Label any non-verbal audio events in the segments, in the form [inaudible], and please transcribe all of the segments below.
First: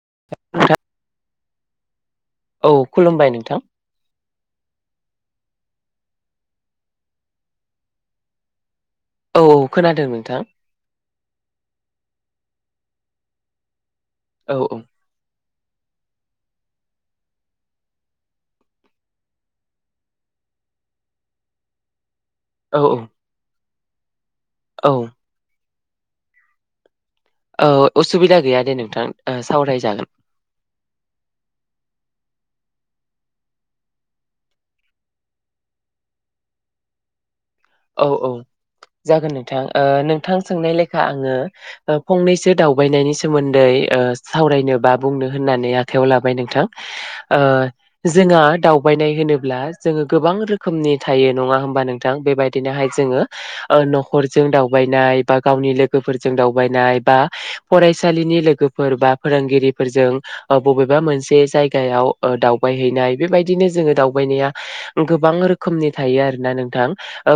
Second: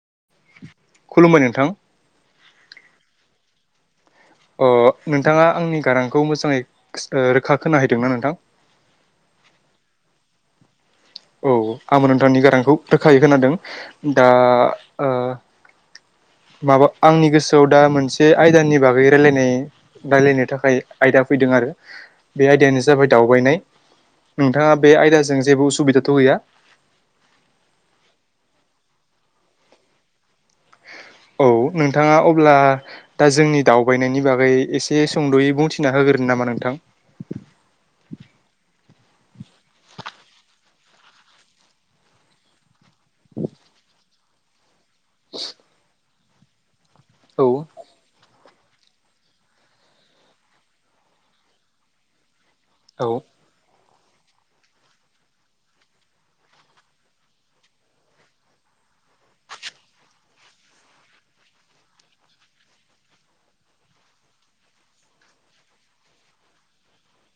[inaudible] खुलुमबाय नोंथां। औ खुलुमबाय नोंथां। अ नोंथाङा आंनि गारांखौ मोजाङै रोखा खोनाहैदोंना नोंथां? औ औ खोनादों नोंथां। औ आंबो नोंथांनि गारांखौ रोखायै खोनादों दा औ ओ माबा आंनि गोसोआव दा मोनसे आयदानि बागै राय रायलायनो थाखाय आयदा फैदों आरो बे औ आयदायानो जाबाय दावबायनाय नोंथाङा बे औ आयदाजों जेबो उसुबिदाथ' गैया? औ असुबिदा गैया दे नोंथां सावरायजागोन औ नोंथाङा अब्ला दा जोंनि दावबायनायनि बागै एसे सुंद'यै बुंथिना होगोन? गोन नामा नोंथां? औ औ जागोन नोंथां ओ नोंथां सोंनाय लेखा आङो फंनैसो दाउ बायनायनि सोमोन्दै सावरायनो बा बुंनो होननानै आखायाव लाबाय नोंथां। ओ औ जोंहा दावबायनाय होनोब्ला जोङो गोबां रोखोमनि थायो नङा होमबा नोंथां बेबायदि बिदिनोहाय औ जोङो न'खरजों दावबायनाय बा गावनि लोगोफोरजों दावबायनाय बा फरायसालिनि लोगो बा फोरोंगिरिफोरजों बबेबा मोनसे जायगायाव दावबाय हैैनाय बेबायदिनो जोङो दावबायनाया गोबां रोखोमनि थायो आरोना नोंथां।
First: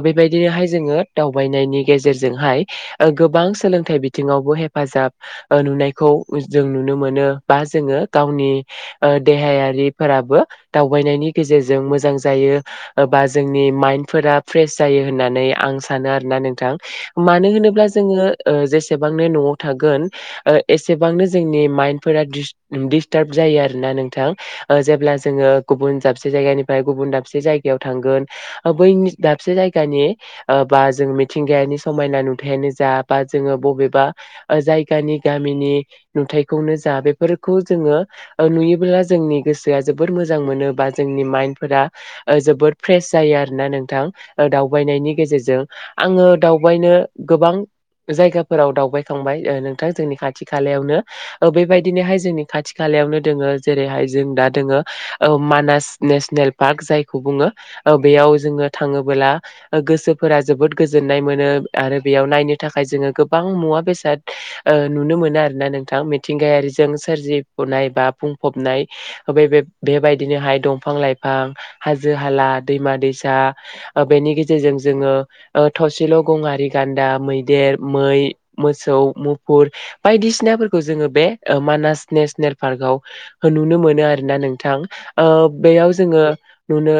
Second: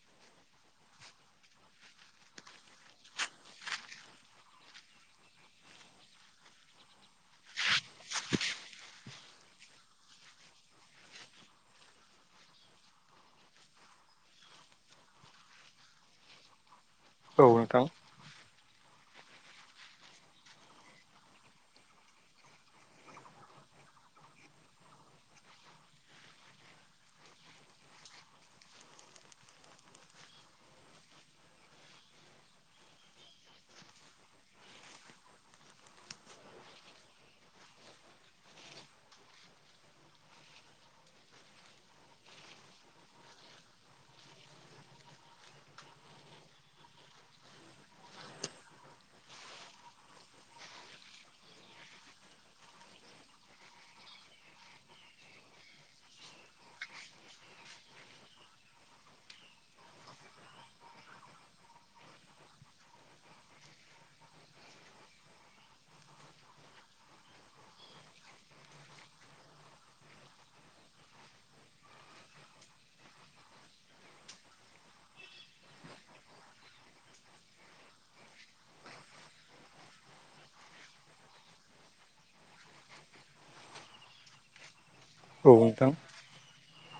बेबायदिनोहाय जोङो दावबायनायनि गेजेरजोंहाय गोबां सोलोंथाइ बिथिङावबो हेफाजाब हेफाजाब नुनायखौ जों नुनो मोनो बा जोङो गावनि देहायारिफोराबो दावबायनायनि गेजेरजों मोजां जायो बा जोंनि माइन्डफोरा फ्रेश जायो होननानै आं सानो आरोना नोंथां औ मानो नोंथां होनोब्ला जोङो जेसेबांनो न'आव थागोन ओ एसेबांनो जोंनि माइन फोर दिस्टार्ब जायो। जायो आरोना नोंथां जेब्ला जोङो गुबुन दाबसे जायगानिफ्राय गुबुन दाबसे जायगायाव थांगोन बै दाबसे जायगानि बा जों मिथिंगायानि समायना नुथायानो जा बा जोङो बबेबा जायगानि गामिनि नुथायखौनो जा बेफोरखौ जोङो नुयोब्ला जों - जोंनि गोसोआ जोबोर मोजां मोनो बा जोंनि माइन्दफोरा जोबोद फ्रेस जायो आरोना नोंथां। दावबायनायनि गेजेरजों आङो दावबायनो गोबां जायगाफोराव दावबायखांबाय नोंथां जोंनि खाथि खालायावनो बेबायदिनोहाय जोंनि खाथि खालायाव नायावनो जोङो जेरैहाय जों दा दोङो ओ मानास नेसनेल पार्क जायखौ बुङो। ओ बेयाव जोङो थाङोबोला ओ गोसोफोरा जोबोद गोजोननाय मोनो आरो बेयाव नायनो थाखाय जोङो गोबां मु वा बेसाद ओ नुनो मोनो आरोना नोंथां मिथिंगायारिजों सोरजिफनाय बा बुंफबना नाय ओ बे-बेबायदिनोहाय दंफां लाइफां, हाजो हाला, दैमा दैसा बेनि गेजेरजों जोङो थसेल' गङारि गान्दा, मैदेर, मै मोसौ, मुफुर बायदिसिनाफोरखौ जोङो बे ओ मानास नेसनेल पार्कव होन नुनो मोनो आरोना नोंथां ओ औ बेयाव नोंथां जोङो नुनो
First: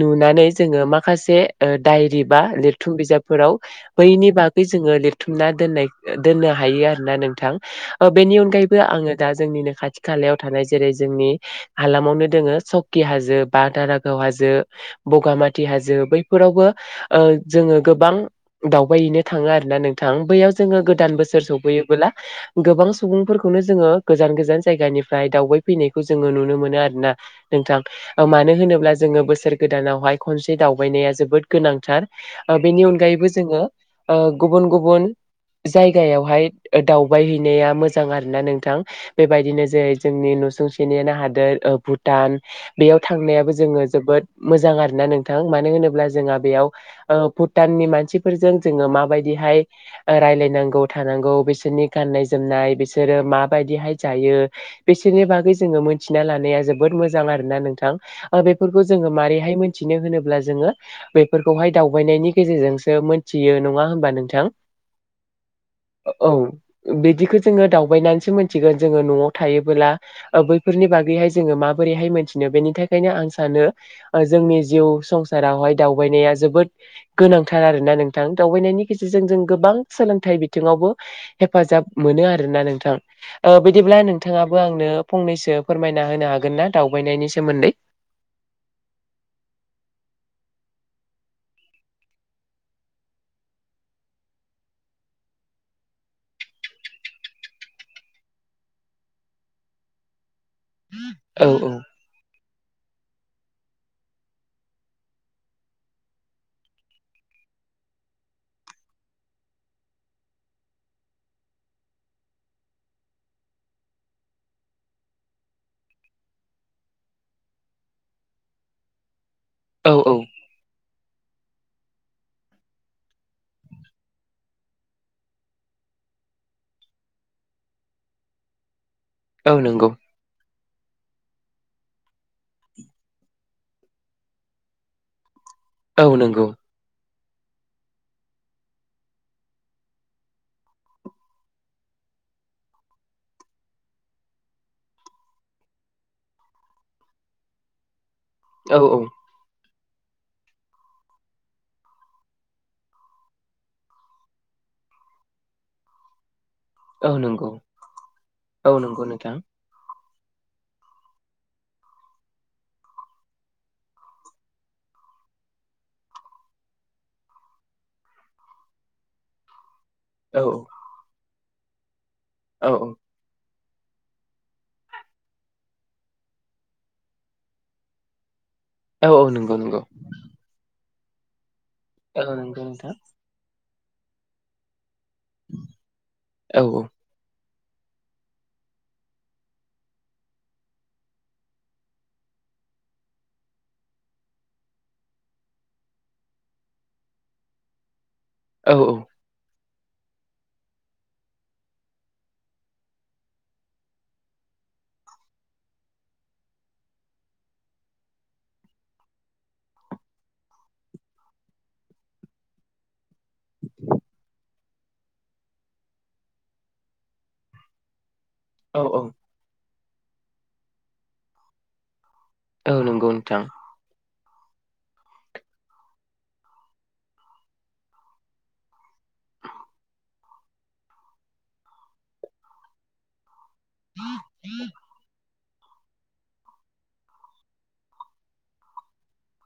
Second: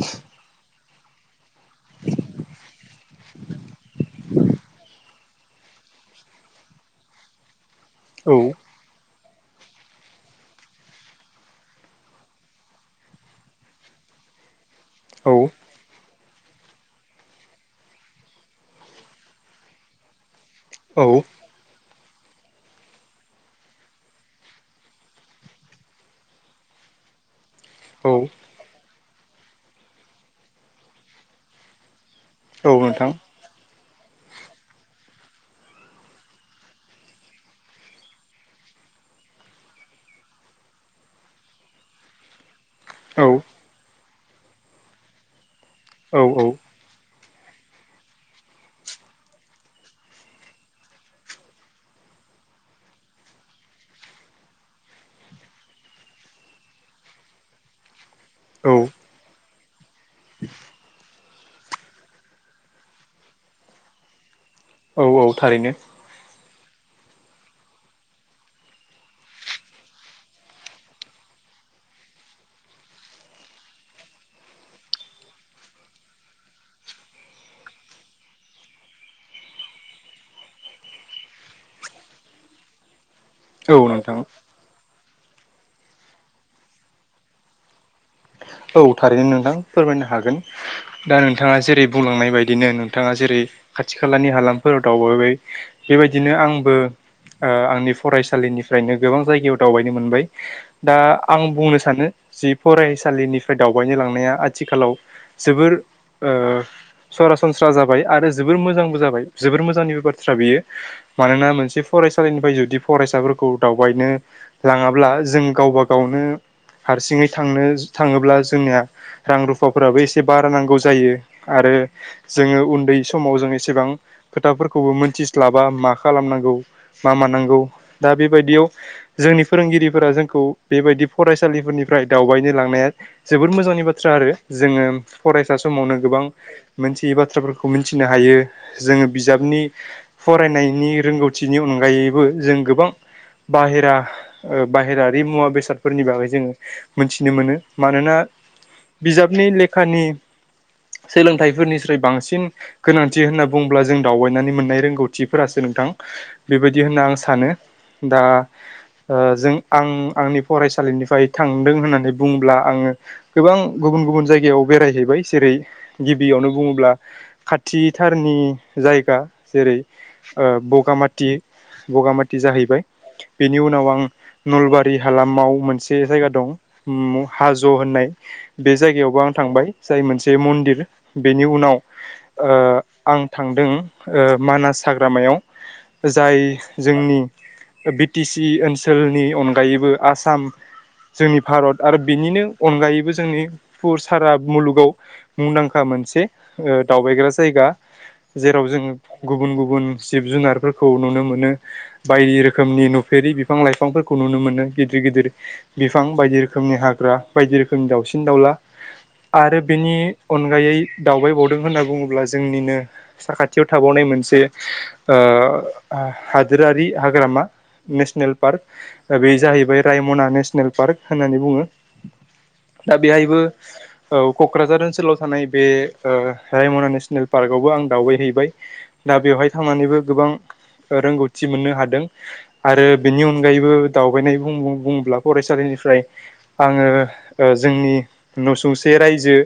नुनानै जोङो माखासे ओ दायरि बा लिरथुम बिजाबफोराव बैनि बागै जोङो लिरथुमना दोननाय दोननो हायो आरोना नोंथां । बेनि औ अनगायैबो आङो दा जोंनिनो खाथि खालायाव थानाय जेरै जोंनि हालामावनो दोङो सकि हाजो बा दारागाव हाजो, बगा औ टि हाजो बैफोरावबो जोङो गोबां दावबाहैनो थाङो आरोना नोंथां। बैयाव जोङो औ गोदान बोसोर सौफैयो बोला गोबां सुबुंफोरखौनो जोङो गोजान गोजान जायगानिफ्राय दावबायफैनायखौ जोङो नुनो मोनो आ रोना नोंथां। औ मानो होनोब्ला जोङो बोसोर गोदानावहाय खनसे दावबायनाया जोबोद गोनांथार औ बेनि नोंथां अनगायैबो जोङो ओ गुबुन गुबुन जायगायावहाय दावबाय हैैनाया मोजां आरो ना नोंथां। बेबायदिनो जेरै जोंनि नुसुंसेनिनो हादोर भुटान बेयाव औ थांनायाबो जोङो जोबोद मोजां आरो ना नोंथां। मानो होनोब्ला जोंहा औ बेयाव ओ भुटाननि मानसिफोरजों जोङो माबायदिहाय रायलायनांगौ, थानांगौ, बिसोरनि गाननाय जोमनाय, बिसोरो माबादिहाय जायो बिसोरनि बागै जोङो मोनथिना लानाया जोबोद मोजां आरो ना नोंथां। ओ औ बेफोरखौ जोङो मारैहाय मिथिनो होनोब्ला जोङो बेफोरखौहाय दावबायनायनि गेजेरजोंसो मोनथियो नङा होनबा नोंथां। औ औ थारैनो। बिदिखो जोङो दावबायनानैसो मोनथिगोन, जोङो न'आव थायोबोला बैफोरनि बागैहाय जोङो मा बोरैहाय मोनथिनो? बेनि थाखायनो आं सानो ओ जोंनि जिउ संसारावहाय दावबायनाया जोबोद गोनांथार आरोना नोंथां। दावबायनायनि गेजेरजों जों गोबां बां सोलोंथाइ बिथिङावबो हेफाजाब मोनो आरोना नोंथां। ओ औ बिदिब्ला नोंथां नोंथाङाबो आंनो फंनैसो फोरमायना होनो हागोन ना दावबायनायनि सोमोन्दै? औ थारैनो नोंथां फोरमायनो हागोन। दा नोंथाङा जेरै बुंलांनाय बायदिनो नोंथाङा जेरै खाथि खालानि हालामफोराव दावबायबाय बेबायदिनो आंबो ओ आंनि फरायसालिनिफ्रायनो गोबां जायगायाव दावबायनो मोनबाय। दा आं औ बुंनो सानो जि फरायसालिनि फ्राय दावबायनो लांनाया आथिखालाव जोबोर ओ सरासनस्रा जाबाय आरो जो बोर मोजांबो जाबाय, जोबोर मोजांनिबो बाथ्रा बेयो। मानोना मोनसे फरायसालिनिफ्राय जुदि फरायसाफोरखौ दावबायनो लाङाब्ला जों गावब गावनो हारसिङै थांनो थाङोब्ला जोंनिया रां औ रुफाफोराबो औ एसे बारा नांगौ जायो। आरो जोङो उन्दै समाव जोङो एसेबां खोथाफोरखौबो मोनथिस्लाबा मा खालाम नांगौ, मा मानांगौ। दा बेबायदियाव जोंनि औ नंगौ फोरोंगिरिफोरा जोंखौ बेबायदि फरायसालिफोरनिफ्राय दावबायनो लांनाया जोबोर मोजांनि बाथ्रा आरो जोङो फरायसा समावनो औ गोबां नंगौ मोन थियि बाथ्राफोरखौ मिन्थिनो हायो। जोङो बिजाबनि फरायनायनि रोंगौथिनि अनगायै बो जों गोबां बाहेरा बाहेरारि मुवा बेसादफोरनि बागै जोङो मोनथिनो मोनो। मानोना औ औ बिजाबनि लेखानि सोलोंथाइफोरनिस्राय बांसिन गोनांथि होनना बुंङोब्ला जों दावबायनानै मोननाय रोंगौथिफोरासो नोंथां बेबादि होनना औ आं नंगौ सानो दा औ नंगौ नोंथां जों आं आंनि फरायसालिनिफाय थांदों होननानै बुं अब्ला आङो गोबां गुबुन गुबुन जायगायाव बेरायहैबाय जेरै गिबियावनो बुङोब्ला खाथिथारनि जायगा जेरै औ ओ बगामाथि बगामाथि औ जाहैबाय औ बेनि उनाव आं नलबारि हालामाव मोनसे जायगा दं हाज' होननाय बे औ जायगायावबो औ आं नंगौ थांबाय नंगौ जाय मोनसे मन्दिर बेनि उनाव औ ओ नंगौ नोंथां आं थांदों मानास हाग्रामायाव जाय औ जोंनि बि टि सि ओनसोलनि अनगायैबो आसाम जोंनि भारत आरो बिनिनो अनगायैबो जोंनि फुर सारा मुलुगाव मुंदांखा मोनसे ओ दावबाय ग्रा जायगा जेराव औ जों गुबुन गुबुन जिब जुनारफोरखौ नुनो मोनो बायदि रोखोमनि नुफेरि बिफां लाइफांफोरखौ नुनो मोनो गिदिर गिदिर बिफां बायदि रोखोमनि हाग्रा बायदि रोखोमनि दाउसिन दाउला आरो बेनि अनगायै दावबायबावदों होनना बुङोब्ला जोंनिनो साखाथियाव थाबावनाय मोनसे ओ हादोरारि हाग्रामा नेसनेल औ औ पार्क बे जाहैबाय रायमना नेसनेल पार्क होननानै बुङो औ दा नंगौ बेहायबो नोंथां औ क'क्राझार ओनसोलाव थानाय बे ओ रायमना नेसनेल पार्कआवबो आं दावबायहैबाय दा बेवहाय थांनानैबो गोबां रोंगौथि मोननो हादों आरो बेनि अनगायैबो दावबायनाय बुङोब्ला फरायसालि निफ्राय आङो जोंनि न' सौसे रायजो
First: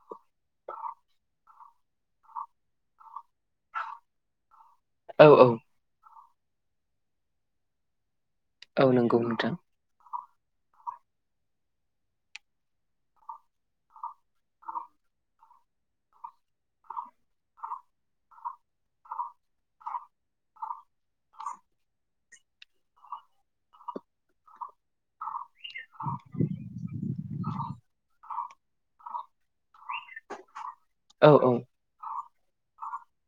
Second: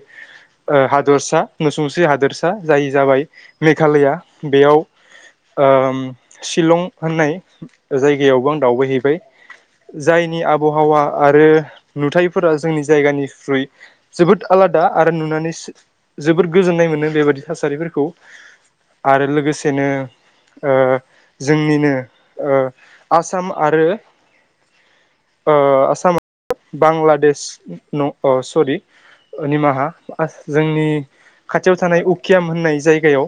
ओ हादोरसा नसुंसे हादोरसा जाय जाबाय मेघालया बेयाव औ औ ओ शिलं होननाय जायगा गायावबो आं औ दावबायहैबाय नंगौ नोंथां जायनि आबहावा आरो नुथायफोरा जोंनि जायगानिख्रुइ जोबोद आलादा आरो नुनानै जोबोद गोजोननाय मोनो बेबायादि थासारिफोरखौ आरो लोगोसेनो ओ जोंनिनो ओ आसाम आरो ओ आसाम बांलादेश न अ सरि ओ निमाहा जोंनि औ औ खाथियाव थानाय उकियाम होननाय जायगायाव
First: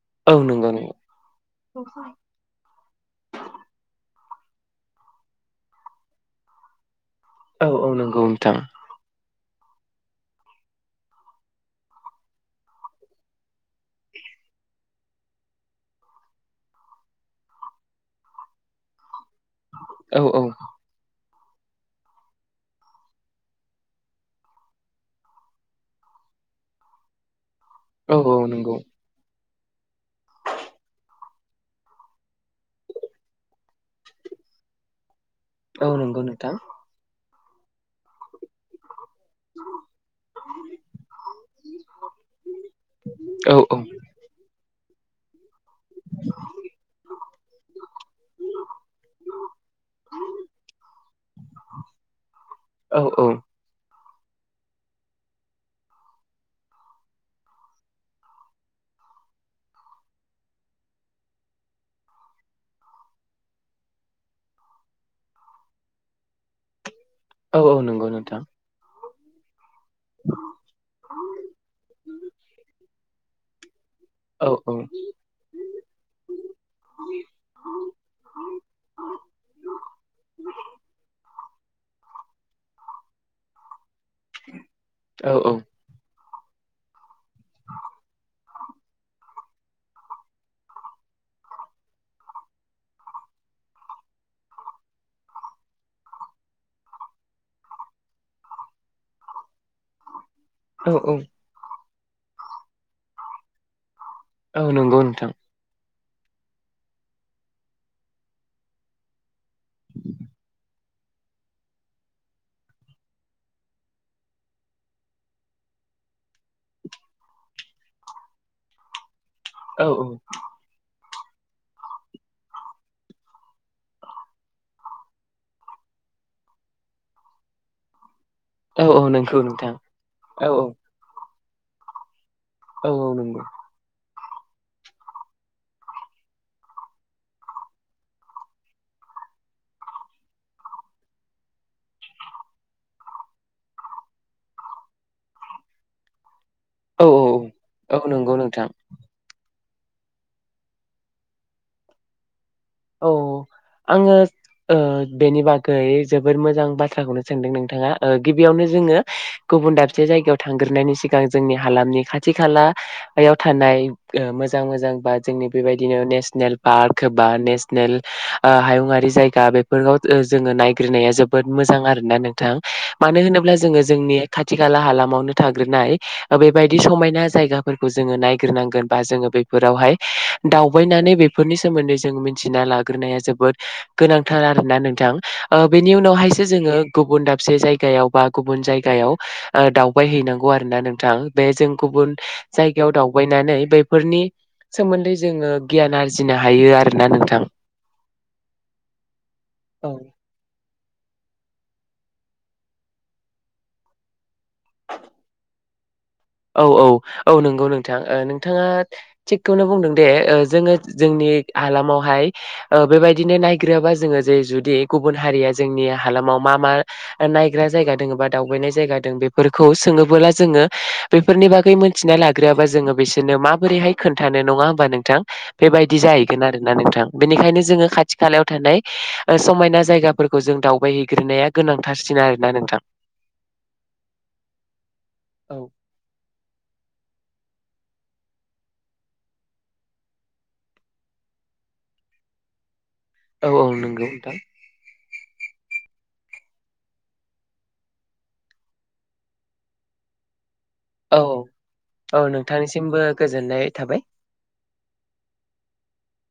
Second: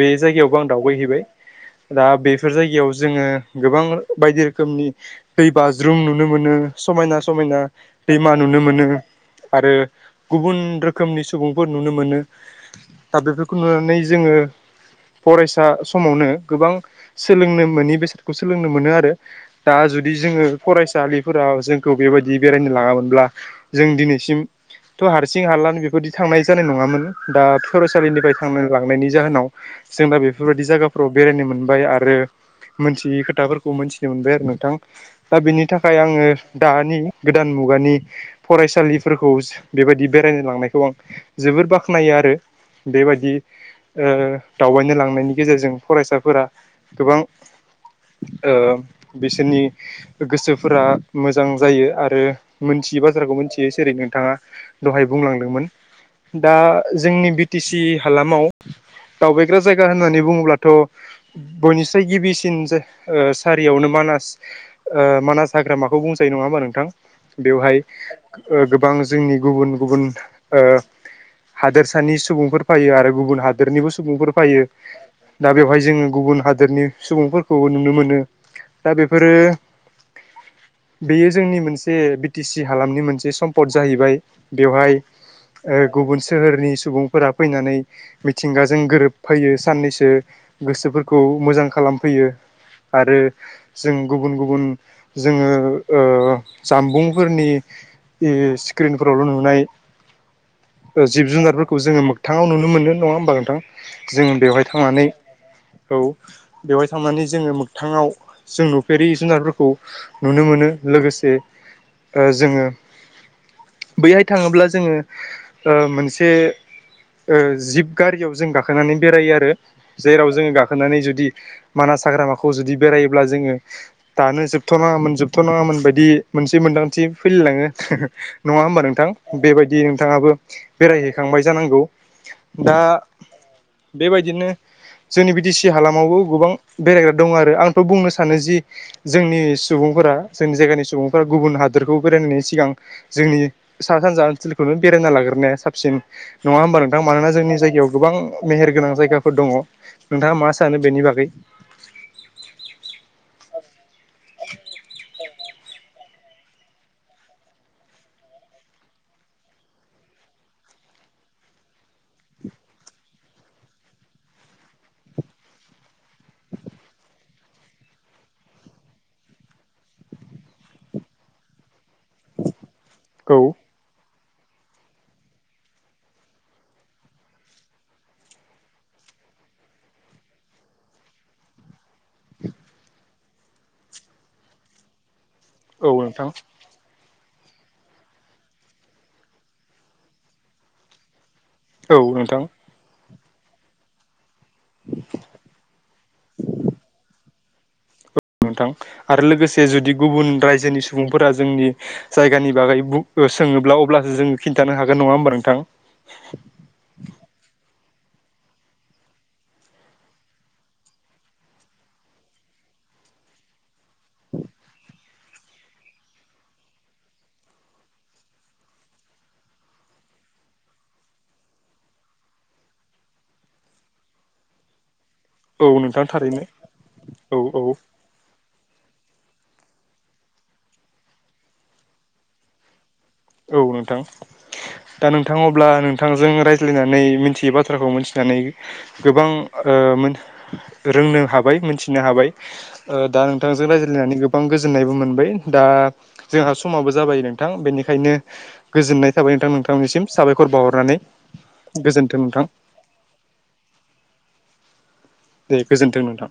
बे औ जायगायावबो नंगौ आं नंगौ दावबायहैबाय दा बेफोर जायगायाव जोङो गोबां बायदि रोखोमनि दै बाज्रुम नुनो मोनो समायना स समायना औ औ नंगौ दैमा नोंथां नुनो मोनो। आरो गुबुन रोखोमनि सुबुंफोर नुनो मोनो दा बेफोरखौ नुनानै जोङो ओ फरायसा समावनो गोबां सोलोंनो मोनि बेसादखौ सोलोंनो मोनो आरो। दा जुदि औ औ जोङो फरायसालिफोराव जों खौ बेबायदि बेरायनो लाङामोनब्ला जों दिनैसिम थ' हारसिं हारलानो बेफोरदि थांनाय जानाय नङामोन दा औ औ फरायसालिनिफ्राय थांनो नंगौ लांनायनि जाहोनाव जों दा बेफोरबायदि जायगाफोराव बेरायनो मोनबाय आरो मोनथियै खोथाफोरखौ मोनथिनो मोनबाय आरो नोंथां दा बेनि औ थाखाय नंगौ आङो नोंथां दानि गोदान मुगानि फरायसालि फोरखौ बेबायदि बेरायनो लांनायखौ आं जोबोर बाख्नायो आरो बेबायदि औ औ ओ दावबायनो लांनायनि गेजेरजों फरायसाफोरा गोबां ओ बिसोरनि गोसोफोरा मोजां जायो आरो मोनथियि औ बाथ्राखौ मोनथियो सेरै नोंथाङा दहाय बुंलांदोंमोन। दा जोंनि बि टि सि हालामाव दावबायग्रा जायगा होननानै बुङोब्लाथ' बयनिसाय गिबिसिन जा ओ सारियावनो मा मानास ओ मानास हाग्रामा खौ बुंजायो नङा होमबा नोंथां? औ औ बेवहाय नंगौ नोंथां ओ गोबां जोंनि गुबुन गुबुन ओ हादोरसानि सुबुंफोर फायो आरो गुबुन हादोरनिबो सु सुबुंफोर औ फैयो औ दा बेवहाय जोङो गुबुन हादोरनि सुबुंफोरखौबो नुनो मोनो। दा बेफोरो बेयो जोंनि मोनसे बि टि सि हालामनि मोनसे सम्पद जाहैबाय बेवहाय औ औ ओ गुबुन सोहोरनि सुबुंफोरा फैनानै मिथिंगाजों गोरोबफैयो साननैसो गोसोफोरखौ मोजां खालामफैयो आरो जों गुबुन गुबुन जोङो ओ जामबुंफोरनि इ स्क्रिनफोरावल' नुनाय ओ जिब जुनारफोरखौ जोङो मोगथाङाव नुनो मोनो नङा होमबा नोंथां? जों औ बेवहाय नंगौ थांनानै नोंथां औ बेवहाय थांनानै जोङो मोगथाङाव जों नुफेरि जुनारफोरखौ नुनो मोनो लोगोसे ओ जोङो बैहाय थाङोब्ला जोङो ओ मोनसे ओ जिब गारियाव जों गाखोनानै बेरायो आरो औ औ जेराव जोङो गाखोनानै जुदि मानास हाग्रामाखौ जुदि बेरायोब्ला जोङो दानो जोबथ'नाङामोन जोबथ'नाङामोन बायदि मोनसे मोन्दांथिबो फैलायलाङो। नङा होमबा औ औ नोंथां? नंगौ नोंथां बेबायदि नोंथाङाबो औ औ बेरायहैखांबाय जानांगौ। दा औ औ नंगौ। बेबायदिनो जोंनि बि टि सि हालामावबो गोबां बेरायग्रा दं आरो आंथ' बुंनो सानो जि जोंनि सुबुं फोरा जोंनि जायगानि सुबुंफोरा गुबुन हादोरखौ बेरायनायनि सिगां जोंनि सा सानजा ओनसोलखौनो बेराय ना लाग्रोरनाया साबसिन नङा होमबा नोंथां? औ मानोना जोंनि जायगायाव औ औ गोबां नंगौ नोंथां मेहेरगोनां जायगाफोर दङ। नोंथाङा मा सानो बेनि बागै? औ आङो ओ नि बागै जोबोोर मोजां बाथ्राखौनो सोंदों नोंथाङा गिबियावनो जोङो गुबुन दाबसे जायगायाव थांग्रोनायनायनि सिगां जोंनि हालामनि खाथि खालायाव थानाय मोजां मोजां बा जोंनि बेबायदि बिदिनो नेसनेल पार्क होबा नेस नेसनेल हायुंङारि जायगा बेाव जोङो नायग्रनाया जोबोद मोजां आरो ना नोंथां मानो औ होनोब्ला जोङो जोंनि खाथि खाला हालामावनो थाग्रोनाय बेबायदि समायना जायगाफोरखौ जोङो नायग्रोनांगोन बा जोङो बेफोरावहाय दावबायनानै बेफोरनि सोमोन्दै जों मिन्थिना लाग्रोनाया जोबोद गोनांथार आरोना नोंथां औ बेनि नोंथां उनावहायसो जोङो गुबुन दाबसे जायगायाव बा गुबुन जायगायाव दावबाय हैैनांगौ आरो ना नोंथां बे जों औ गुबुन नोंथां जायगायाव दाउ दगायनानै बैफोरनि सोमोन्दै जोङो गियान आरजिनो हायो आरोना नोंथां । नोंथां आरो लोगोसे जुदि औ गुबुन रायजोनि सुबुंफोरा जोंनि जायगानि बागै सोङोब्ला अब्लासो जोङो खिन्थानो हागोन नङा होमबा नोंथां? औ औ औ नंगौ ओ नोंथाङा थिगखौनो बुंदों दे जोङो जोंनि हालामावहाय बेबायदिनो नायग्रोबा जोङो जे जुदि गुबुन हारिया जोंनि हालामाव मा मा नायग्रा जायगा दङ बा दावबायनाय जायगा दं बेफोरखौ सोङो। थबोला जोङो बेफोरनि बागै मोनथिना लाग्रोआबा जोङो बिसोरनो माबोरैहाय खोन्थानो नङा होमबा नोंथां? औ बेबायदि नोंथां थारैनो जाहैगोन आरोना नोंथां औ औ बेनिखायनो जोङो खाथि खालायाव थानाय समायना जायगाफोरखौ जों दावबायहैग्रोना गोनांथारसिन आरोना नोंथां । औ नोंथां दा नोंथां औ अब्ला नों नोंथांजों रायज्लायनानै मिथियै बाथ्राखौ मिथिनानै गोबां ओ मोन रोंनो हाबाय मोनथिनो हाबाय दा औ औ नोंथांजों नंगौ रायज्लायनानै नोंथां। गोबां गोजोननायबो मोनबाय दा जोंहा समाबो जाबाय नोंथां बेनिखायनो गोजोननाय थाबाय नोंथां नोंथांमोननिसिम साबायर। औ औ नोंथांनिसिमबो गोजोननाय थाबाय। दे गोजोनथों नोंथां।